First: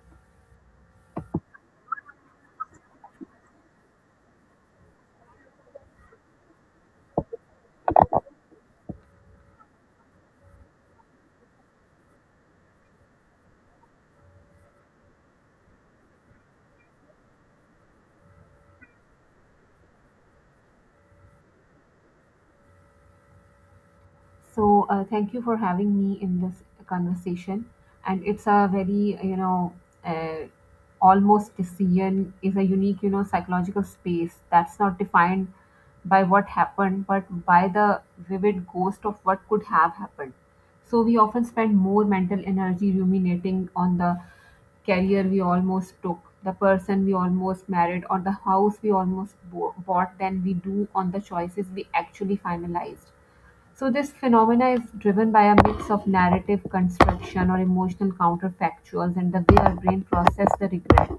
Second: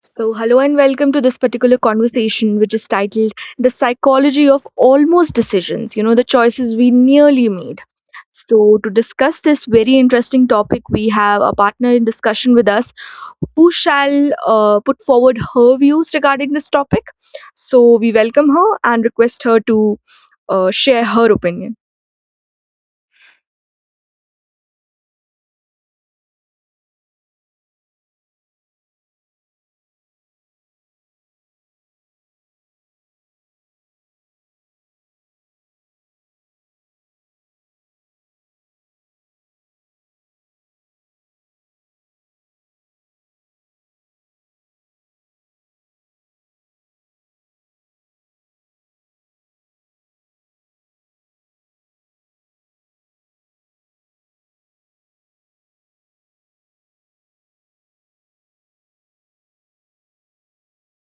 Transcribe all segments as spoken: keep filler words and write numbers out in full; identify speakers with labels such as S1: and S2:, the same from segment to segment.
S1: So, hello and welcome to this particular conversation, which is titled The Psychology of Almost Decisions, you know, the choices we nearly made. So, to discuss this very interesting topic, we have a partner in discussion with us who shall uh, put forward her views regarding this topic. So, we welcome her and request her to uh, share her opinion.
S2: So uh, thank you for having me in this conversation. And it's a very you know, uh, almost decision is a unique, you know, psychological space that's not defined by what happened, but by the vivid ghost of what could have happened. So we often spend more mental energy ruminating on the career we almost took, the person we almost married, or the house we almost bo- bought than we do on the choices we actually finalized. So this phenomena is driven by a mix of narrative construction or emotional counterfactuals and the way our brain process the regret.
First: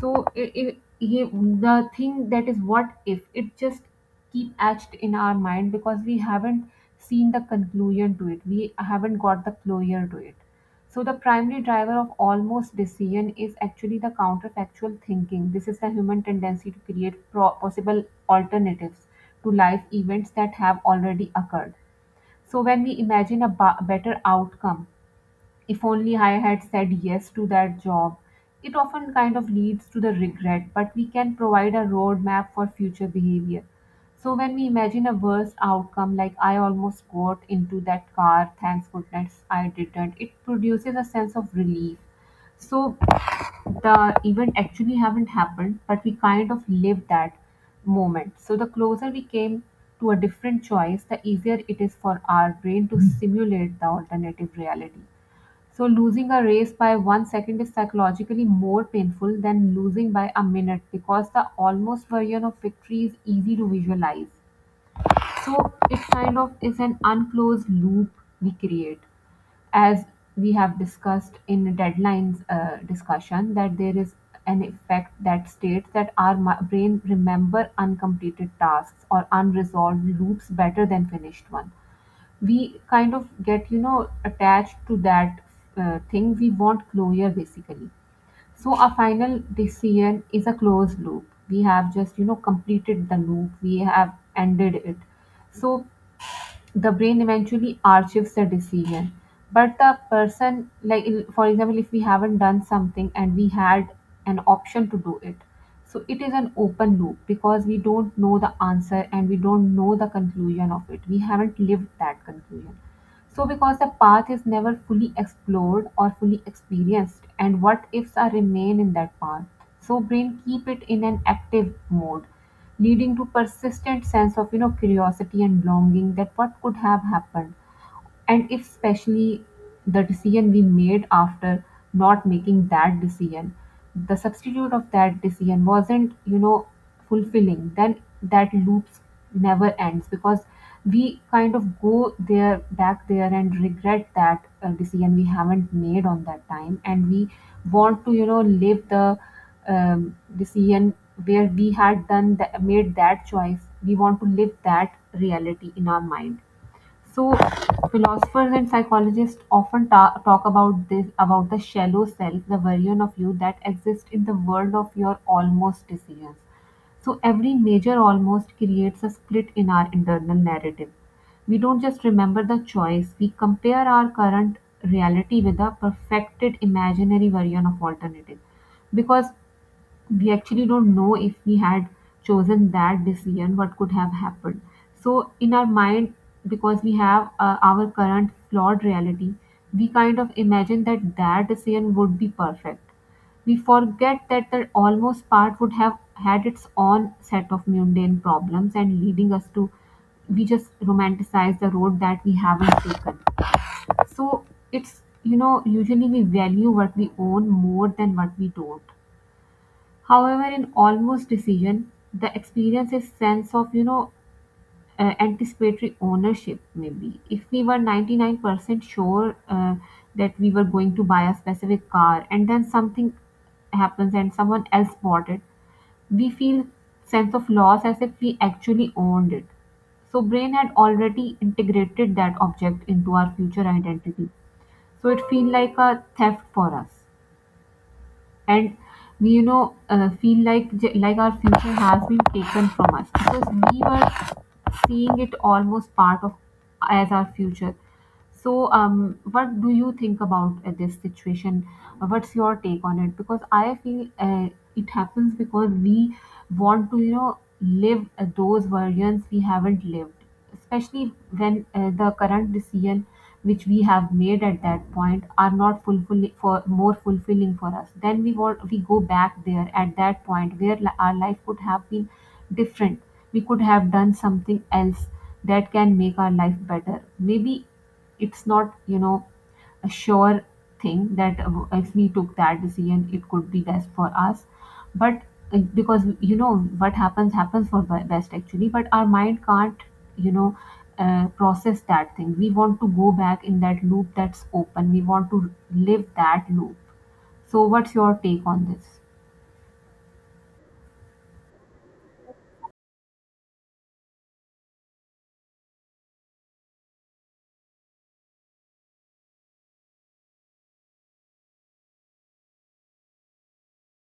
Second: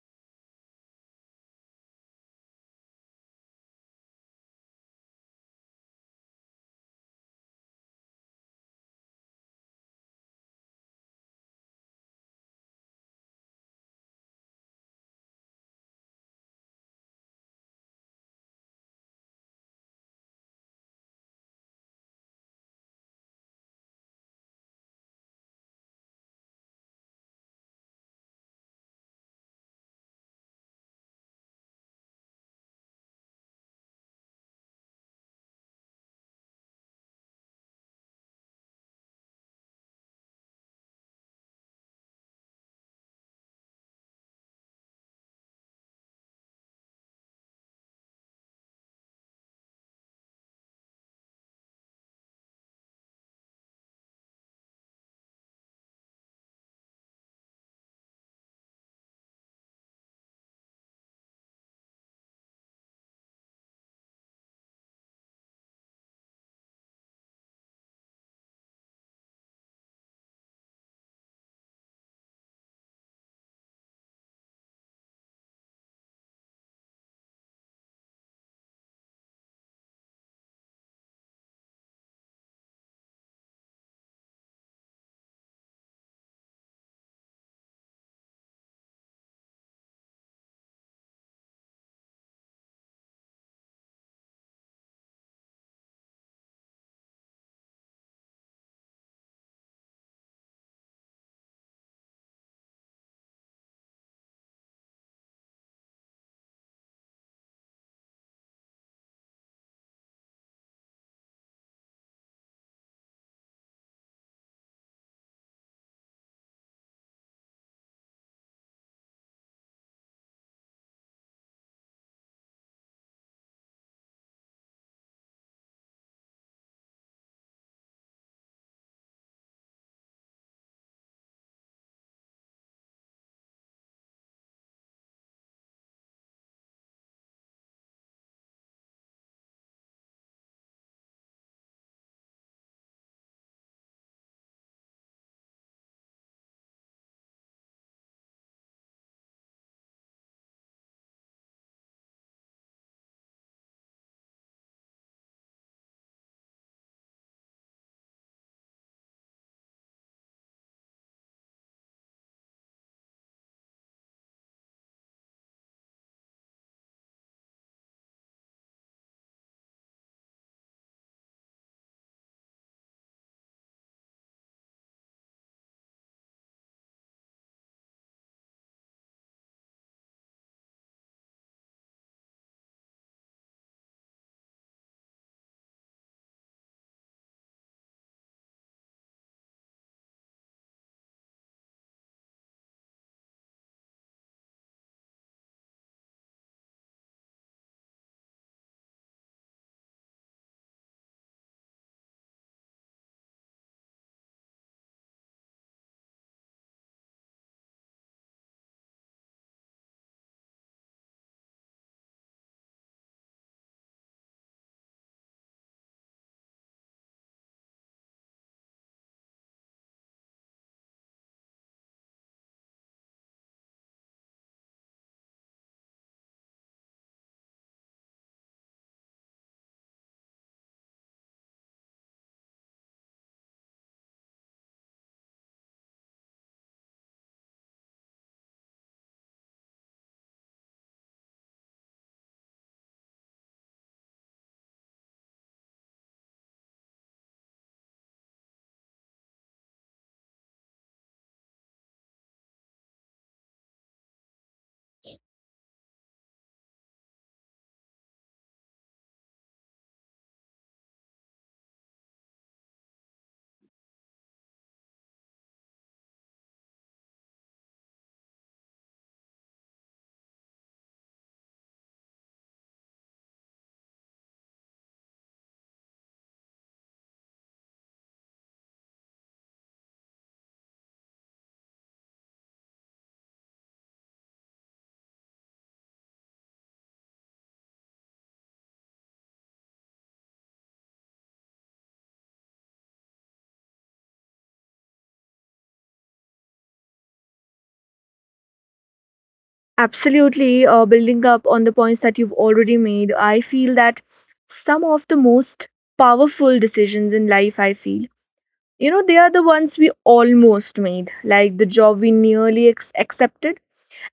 S2: So i i he- the thing that is, what if it just keep etched in our mind, because we haven't seen the conclusion to it. We haven't got the closure to it. So the primary driver of almost decision is actually the counterfactual thinking. This is the human tendency to create pro- possible alternatives to life events that have already occurred. So when we imagine a ba- better outcome, if only I had said yes to that job, it often kind of leads to the regret, but we can provide a roadmap for future behavior. So when we imagine a worse outcome, like I almost got into that car, thanks goodness I didn't, it produces a sense of relief. So the event actually haven't happened, but we kind of lived that moment. So the closer we came to a different choice, the easier it is for our brain to simulate the alternative reality. So losing a race by one second is psychologically more painful than losing by a minute, because the almost version of victory is easy to visualize. So it kind of is an unclosed loop we create, as we have discussed in deadlines uh, discussion, that there is an effect that states that our mi- brain remember uncompleted tasks or unresolved loops better than finished one. We kind of get you know attached to that uh, thing. We want closure, basically. So our final decision is a closed loop. We have just you know completed the loop. We have ended it. So the brain eventually archives the decision. But the person, like, in- for example, if we haven't done something and we had an option to do it, so it is an open loop, because we don't know the answer and we don't know the conclusion of it. We haven't lived that conclusion. So because the path is never fully explored or fully experienced, and what ifs are remain in that path, so brain keep it in an active mode, leading to persistent sense of you know curiosity and longing that what could have happened. And if, especially, the decision we made after not making that decision, the substitute of that decision wasn't you know fulfilling, then that loops never ends, because we kind of go there, back there, and regret that uh, decision we haven't made on that time. And we want to you know live the um, decision where we had done the, made that choice. We want to live that reality in our mind. So philosophers and psychologists often ta- talk about this, about the shallow self, the version of you that exists in the world of your almost decisions. So every major almost creates a split in our internal narrative. We don't just remember the choice, we compare our current reality with a perfected imaginary version of alternative. Because we actually don't know, if we had chosen that decision, what could have happened. So in our mind, because we have uh, our current flawed reality, we kind of imagine that that decision would be perfect. We forget that the almost part would have had its own set of mundane problems, and leading us to, we just romanticize the road that we haven't taken. So it's you know usually we value what we own more than what we don't. However, in almost decision, the experience is sense of you know uh, anticipatory ownership. Maybe if we were ninety nine percent sure uh, that we were going to buy a specific car, and then something happens and someone else bought it, we feel sense of loss as if we actually owned it. So brain had already integrated that object into our future identity. So it feel like a theft for us, and we you know uh, feel like j- like our future has been taken from us, because we were seeing it almost part of as our future. So um what do you think about uh, this situation? Uh, what's your take on it? Because I feel uh, it happens because we want to you know live uh, those versions we haven't lived, especially when uh, the current decision which we have made at that point are not fulfilling for more fulfilling for us, then we want, we go back there at that point where li- our life could have been different. We could have done something else that can make our life better. Maybe it's not you know a sure thing that uh, if we took that decision it could be best for us. But uh, because you know what happens happens for be- best, actually, but our mind can't you know uh, process that thing. We want to go back in that loop that's open. We want to live that loop. So what's your take on this?
S1: Absolutely, uh, building up on the points that you've already made, I feel that some of the most powerful decisions in life, I feel, you know, they are the ones we almost made, like the job we nearly ex- accepted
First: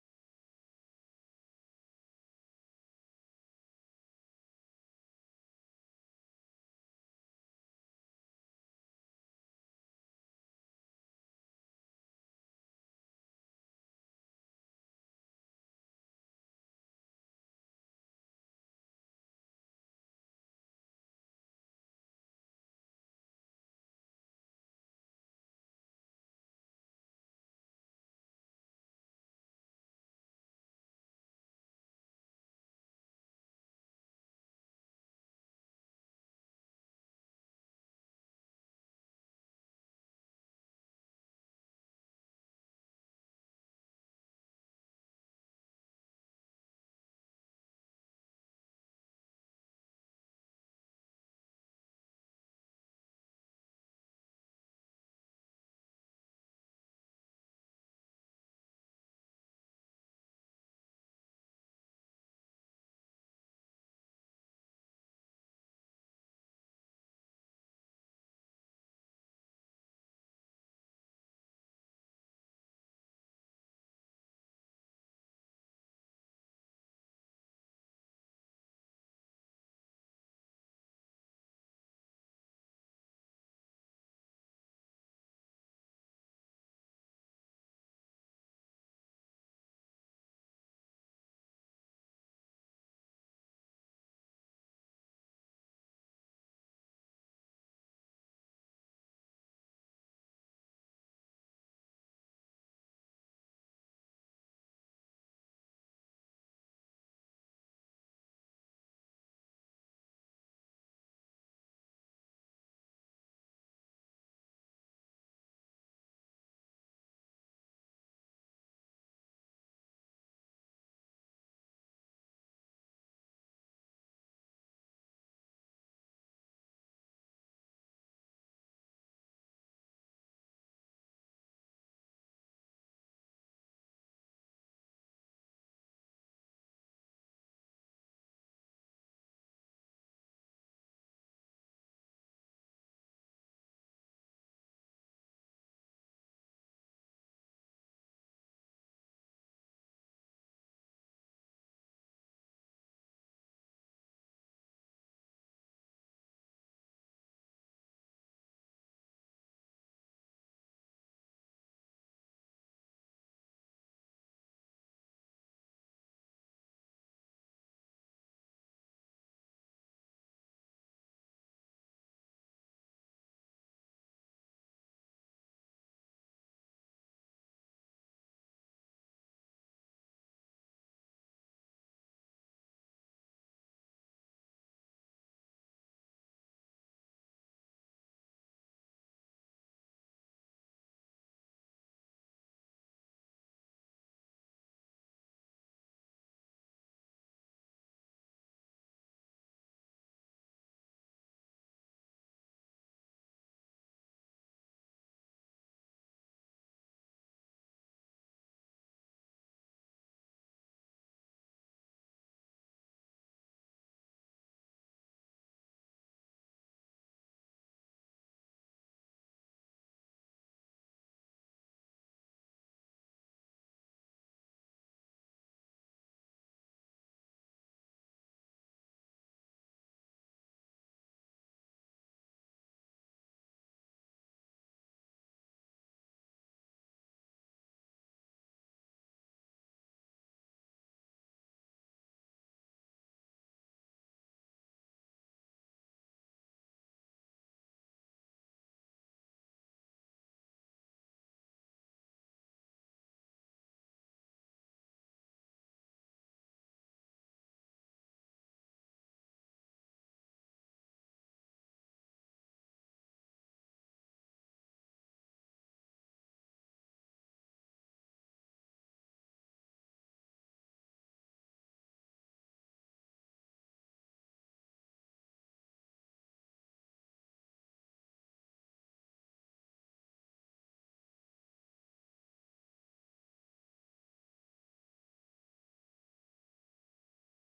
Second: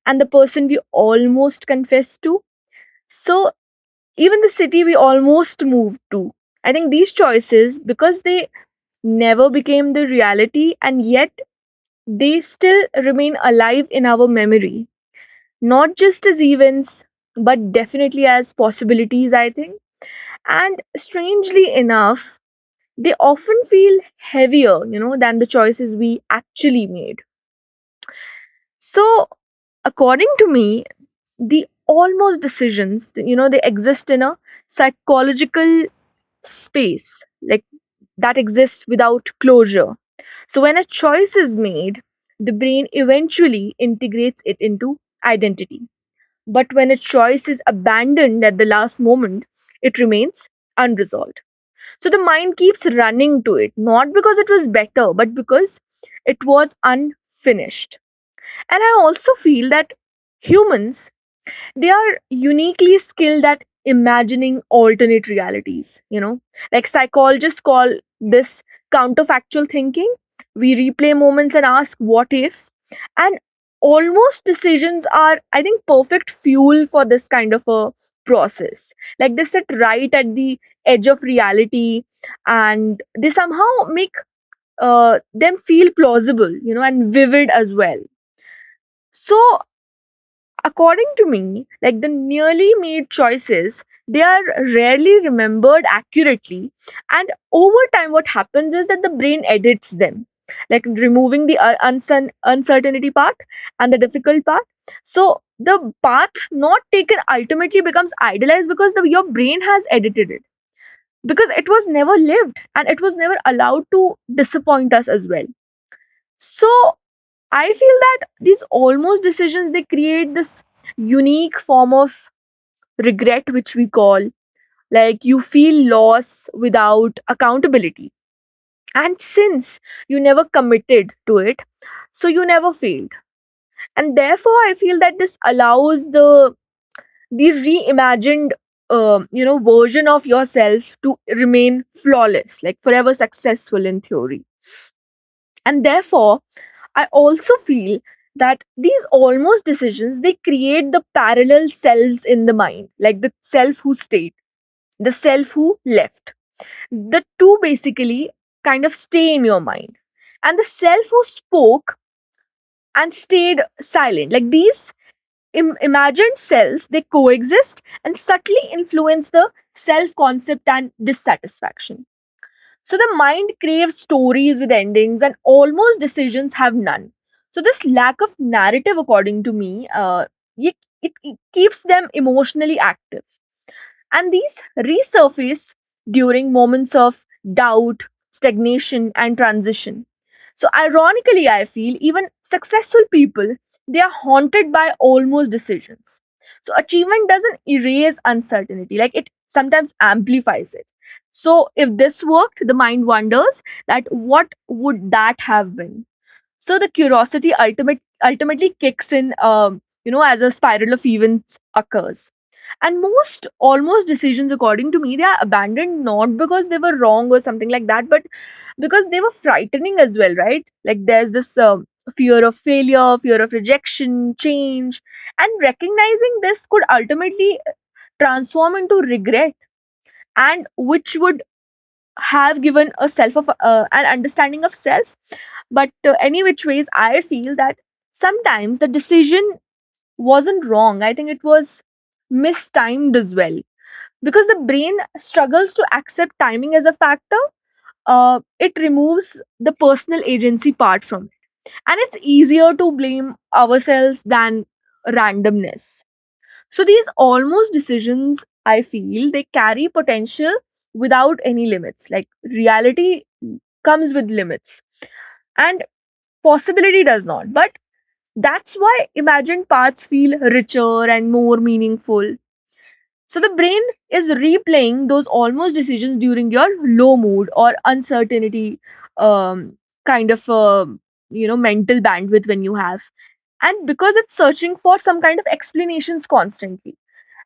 S1: and the person we almost confessed to. So, even the city we almost moved to. I think these choices, because they never became the reality and yet they still remain alive in our memory, not just as events but definitely as possibilities, I think. And strangely enough, they often feel heavier, you know, than the choices we actually made. So, according to me, the almost decisions, you know, they exist in a psychological space, like that exists without closure. So when a choice is made, the brain eventually integrates it into identity. But when a choice is abandoned at the last moment, it remains unresolved. So the mind keeps running to it, not because it was better, but because it was unfinished. And I also feel that humans, they are uniquely skilled at imagining alternate realities, you know. Like psychologists call this counterfactual thinking. We replay moments and ask what if. And almost decisions are, I think, perfect fuel for this kind of a process. Like they sit right at the edge of reality, and they somehow make uh, them feel plausible, you know, and vivid as well. So, according to me, like the nearly made choices, they are rarely remembered accurately. And over time, what happens is that the brain edits them, like removing the uh, uncer- uncertainty part and the difficult part. So the path not taken ultimately becomes idealized because the, your brain has edited it, because it was never lived and it was never allowed to disappoint us as well. So I feel that these almost decisions, they create this unique form of regret which we call, like, you feel loss without accountability. And since you never committed to it, so you never failed. And therefore I feel that this allows the the reimagined um, you know version of yourself to remain flawless, like forever successful in theory. And therefore I also feel that these almost decisions, they create the parallel selves in the mind, like the self who stayed, the self who left. The two basically kind of stay in your mind, and the self who spoke and stayed silent. Like these Im- imagined selves, they coexist and subtly influence the self concept and dissatisfaction. So the mind craves stories with endings, and almost decisions have none. So this lack of narrative, according to me, uh, ye- it, it keeps them emotionally active. And these resurface during moments of doubt, stagnation, and transition. So, ironically, I feel even successful people, they are haunted by almost decisions. So, achievement doesn't erase uncertainty, like it sometimes amplifies it. So, if this worked, the mind wonders that what would that have been? So the curiosity ultimate ultimately kicks in, um, you know, as a spiral of events occurs. And most, almost decisions, according to me, they are abandoned not because they were wrong or something like that, but because they were frightening as well, right? Like there's this um, fear of failure, fear of rejection, change, and recognizing this could ultimately transform into regret, and which would have given a self of uh, an understanding of self. But uh, any which ways, I feel that sometimes the decision wasn't wrong, I think it was mistimed as well, because the brain struggles to accept timing as a factor. Uh, it removes the personal agency part from it, and it's easier to blame ourselves than randomness. So these almost decisions, I feel, they carry potential without any limits. Like reality comes with limits, and possibility does not. But that's why imagined paths feel richer and more meaningful. So the brain is replaying those almost decisions during your low mood or uncertainty, um, kind of uh, you know mental bandwidth when you have, and because it's searching for some kind of explanations constantly,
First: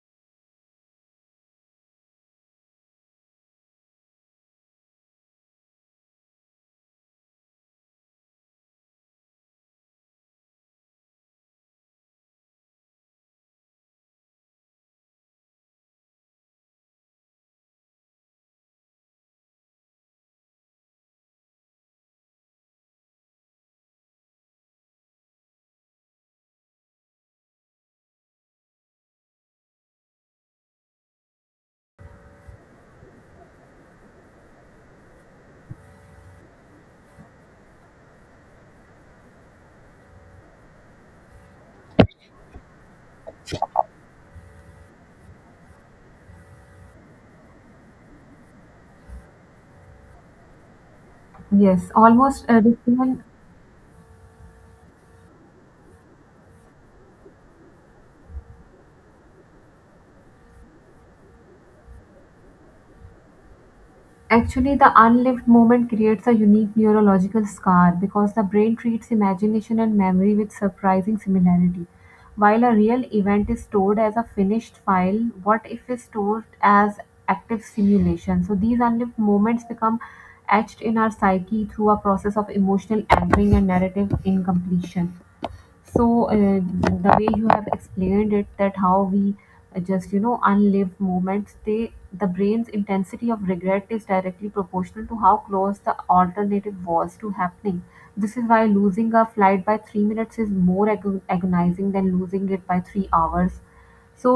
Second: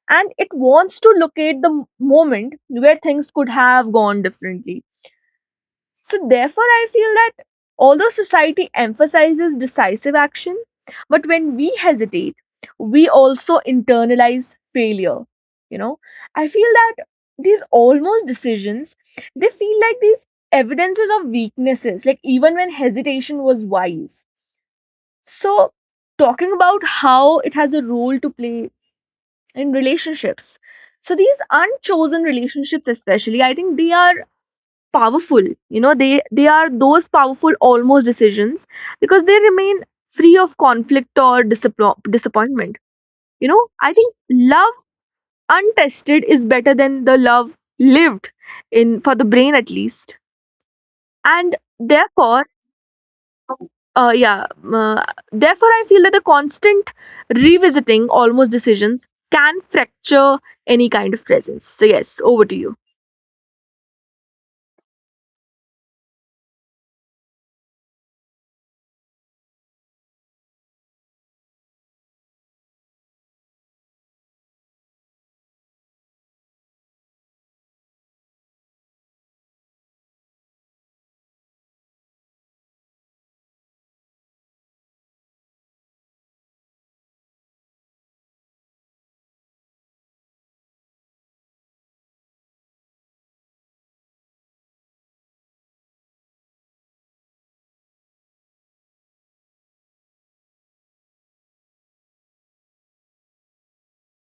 S1: and it wants to locate the m- moment where things could have gone differently. So, therefore, I feel that although society emphasizes decisive action, but when we hesitate, we also internalize failure. You know, I feel that these almost decisions, they feel like these evidences of weaknesses, like even when hesitation was wise. So, talking about how it has a role to play in relationships. So these unchosen relationships, especially, I think they are powerful. You know, they they are those powerful almost decisions because they remain free of conflict or disapp- disappointment. You know, I think love untested is better than the love lived in, for the brain at least, and
S2: Yes,
S1: therefore
S2: almost a decision.
S1: uh, yeah. um, Uh, therefore, I feel that the constant revisiting almost decisions can fracture any kind of presence. So, yes, over to you.
S2: Actually, the unlived moment creates a unique neurological scar because the brain treats imagination and memory with surprising similarity. While a real event is stored as a finished file, what if is stored as active simulation? So these unlived moments become etched in our psyche through a process of emotional anchoring and narrative incompletion. So uh, the way you have explained it, that how we uh, just you know unlived moments, they the brain's intensity of regret is directly proportional to how close the alternative was to happening. This is why losing a flight by 3 minutes is more agon- agonizing than losing it by 3 hours. So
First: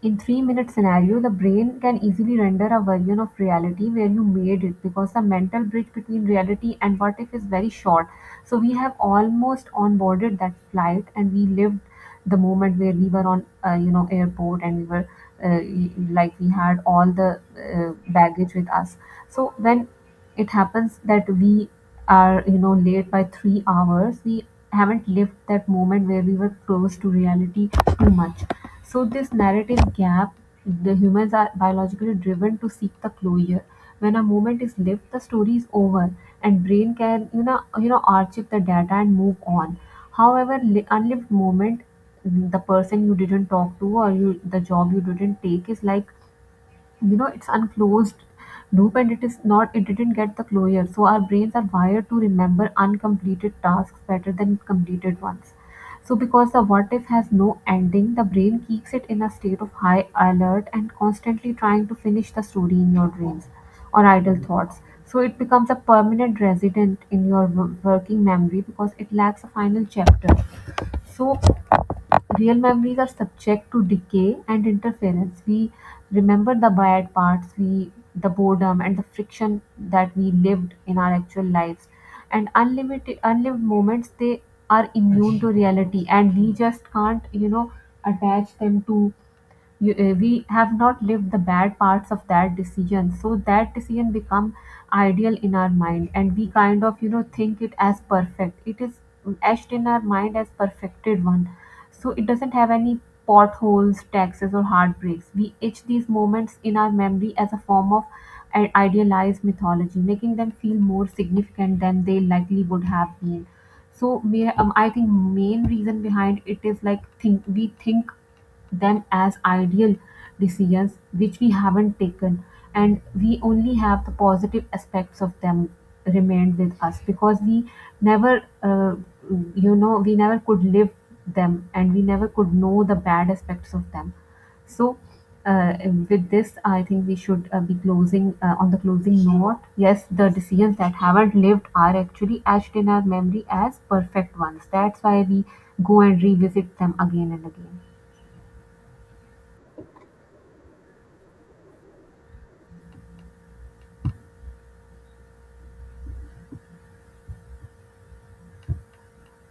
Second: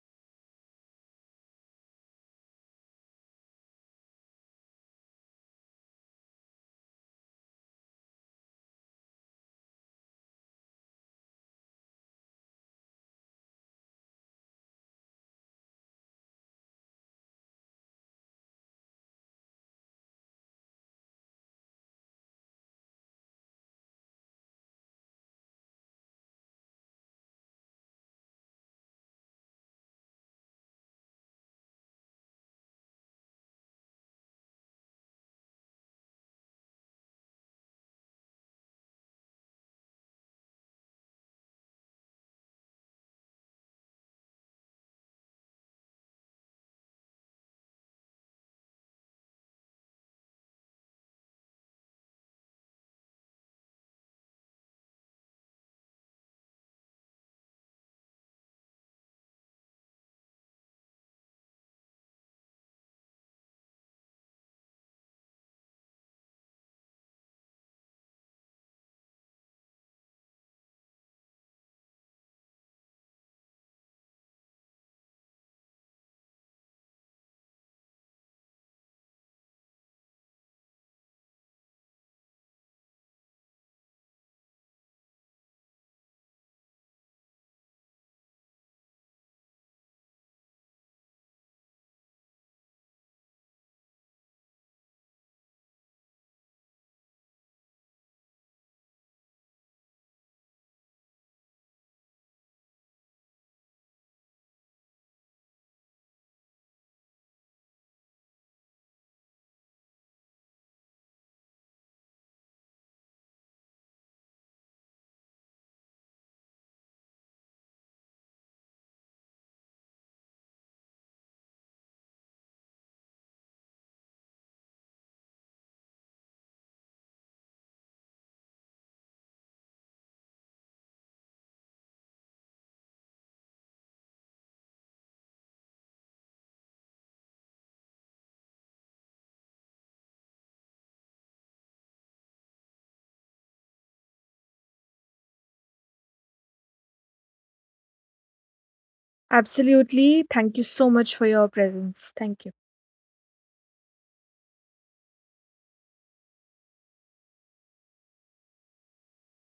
S2: in three-minute scenario, the brain can easily render a version of reality where you made it, because the mental bridge between reality and what if is very short. So we have almost onboarded that flight and we lived the moment where we were on, uh, you know, airport, and we were uh, y- like we had all the uh, baggage with us. So when it happens that we are you know late by 3 hours, we haven't lived that moment where we were close to reality too much. So this narrative gap, the humans are biologically driven to seek the closure. When a moment is lived, the story is over, and brain can you know you know archive the data and move on. However, li- unlived moment, the person you didn't talk to, or you, the job you didn't take is like you know it's unclosed loop, and it is not, it didn't get the closure. So our brains are wired to remember uncompleted tasks better than completed ones. So because the what if has no ending, the brain keeps it in a state of high alert and constantly trying to finish the story in your dreams or idle thoughts. So it becomes a permanent resident in your w- working memory, because it lacks a final chapter. So real memories are subject to decay and interference. We remember the bad parts, we the boredom and the friction that we lived in our actual lives. And unlimited unlived moments, they are immune to reality, and we just can't, you know, attach them to you, uh, we have not lived the bad parts of that decision, so that decision become ideal in our mind, and we kind of you know think it as perfect. It is etched in our mind as perfected one. So it doesn't have any potholes, taxes or heartbreaks. We etch these moments in our memory as a form of an idealized mythology, making them feel more significant than they likely would have been. So may, um, I think main reason behind it is like think we think them as ideal decisions which we haven't taken, and we only have the positive aspects of them remained with us, because we never uh, you know we never could live them, and we never could know the bad aspects of them. So uh, with this I think we should uh, be closing uh, on the closing note. Yes, the decisions that haven't lived are actually etched in our memory as perfect ones, that's why we go and revisit them again and again.
S1: Absolutely. Thank you so much for your presence. Thank you.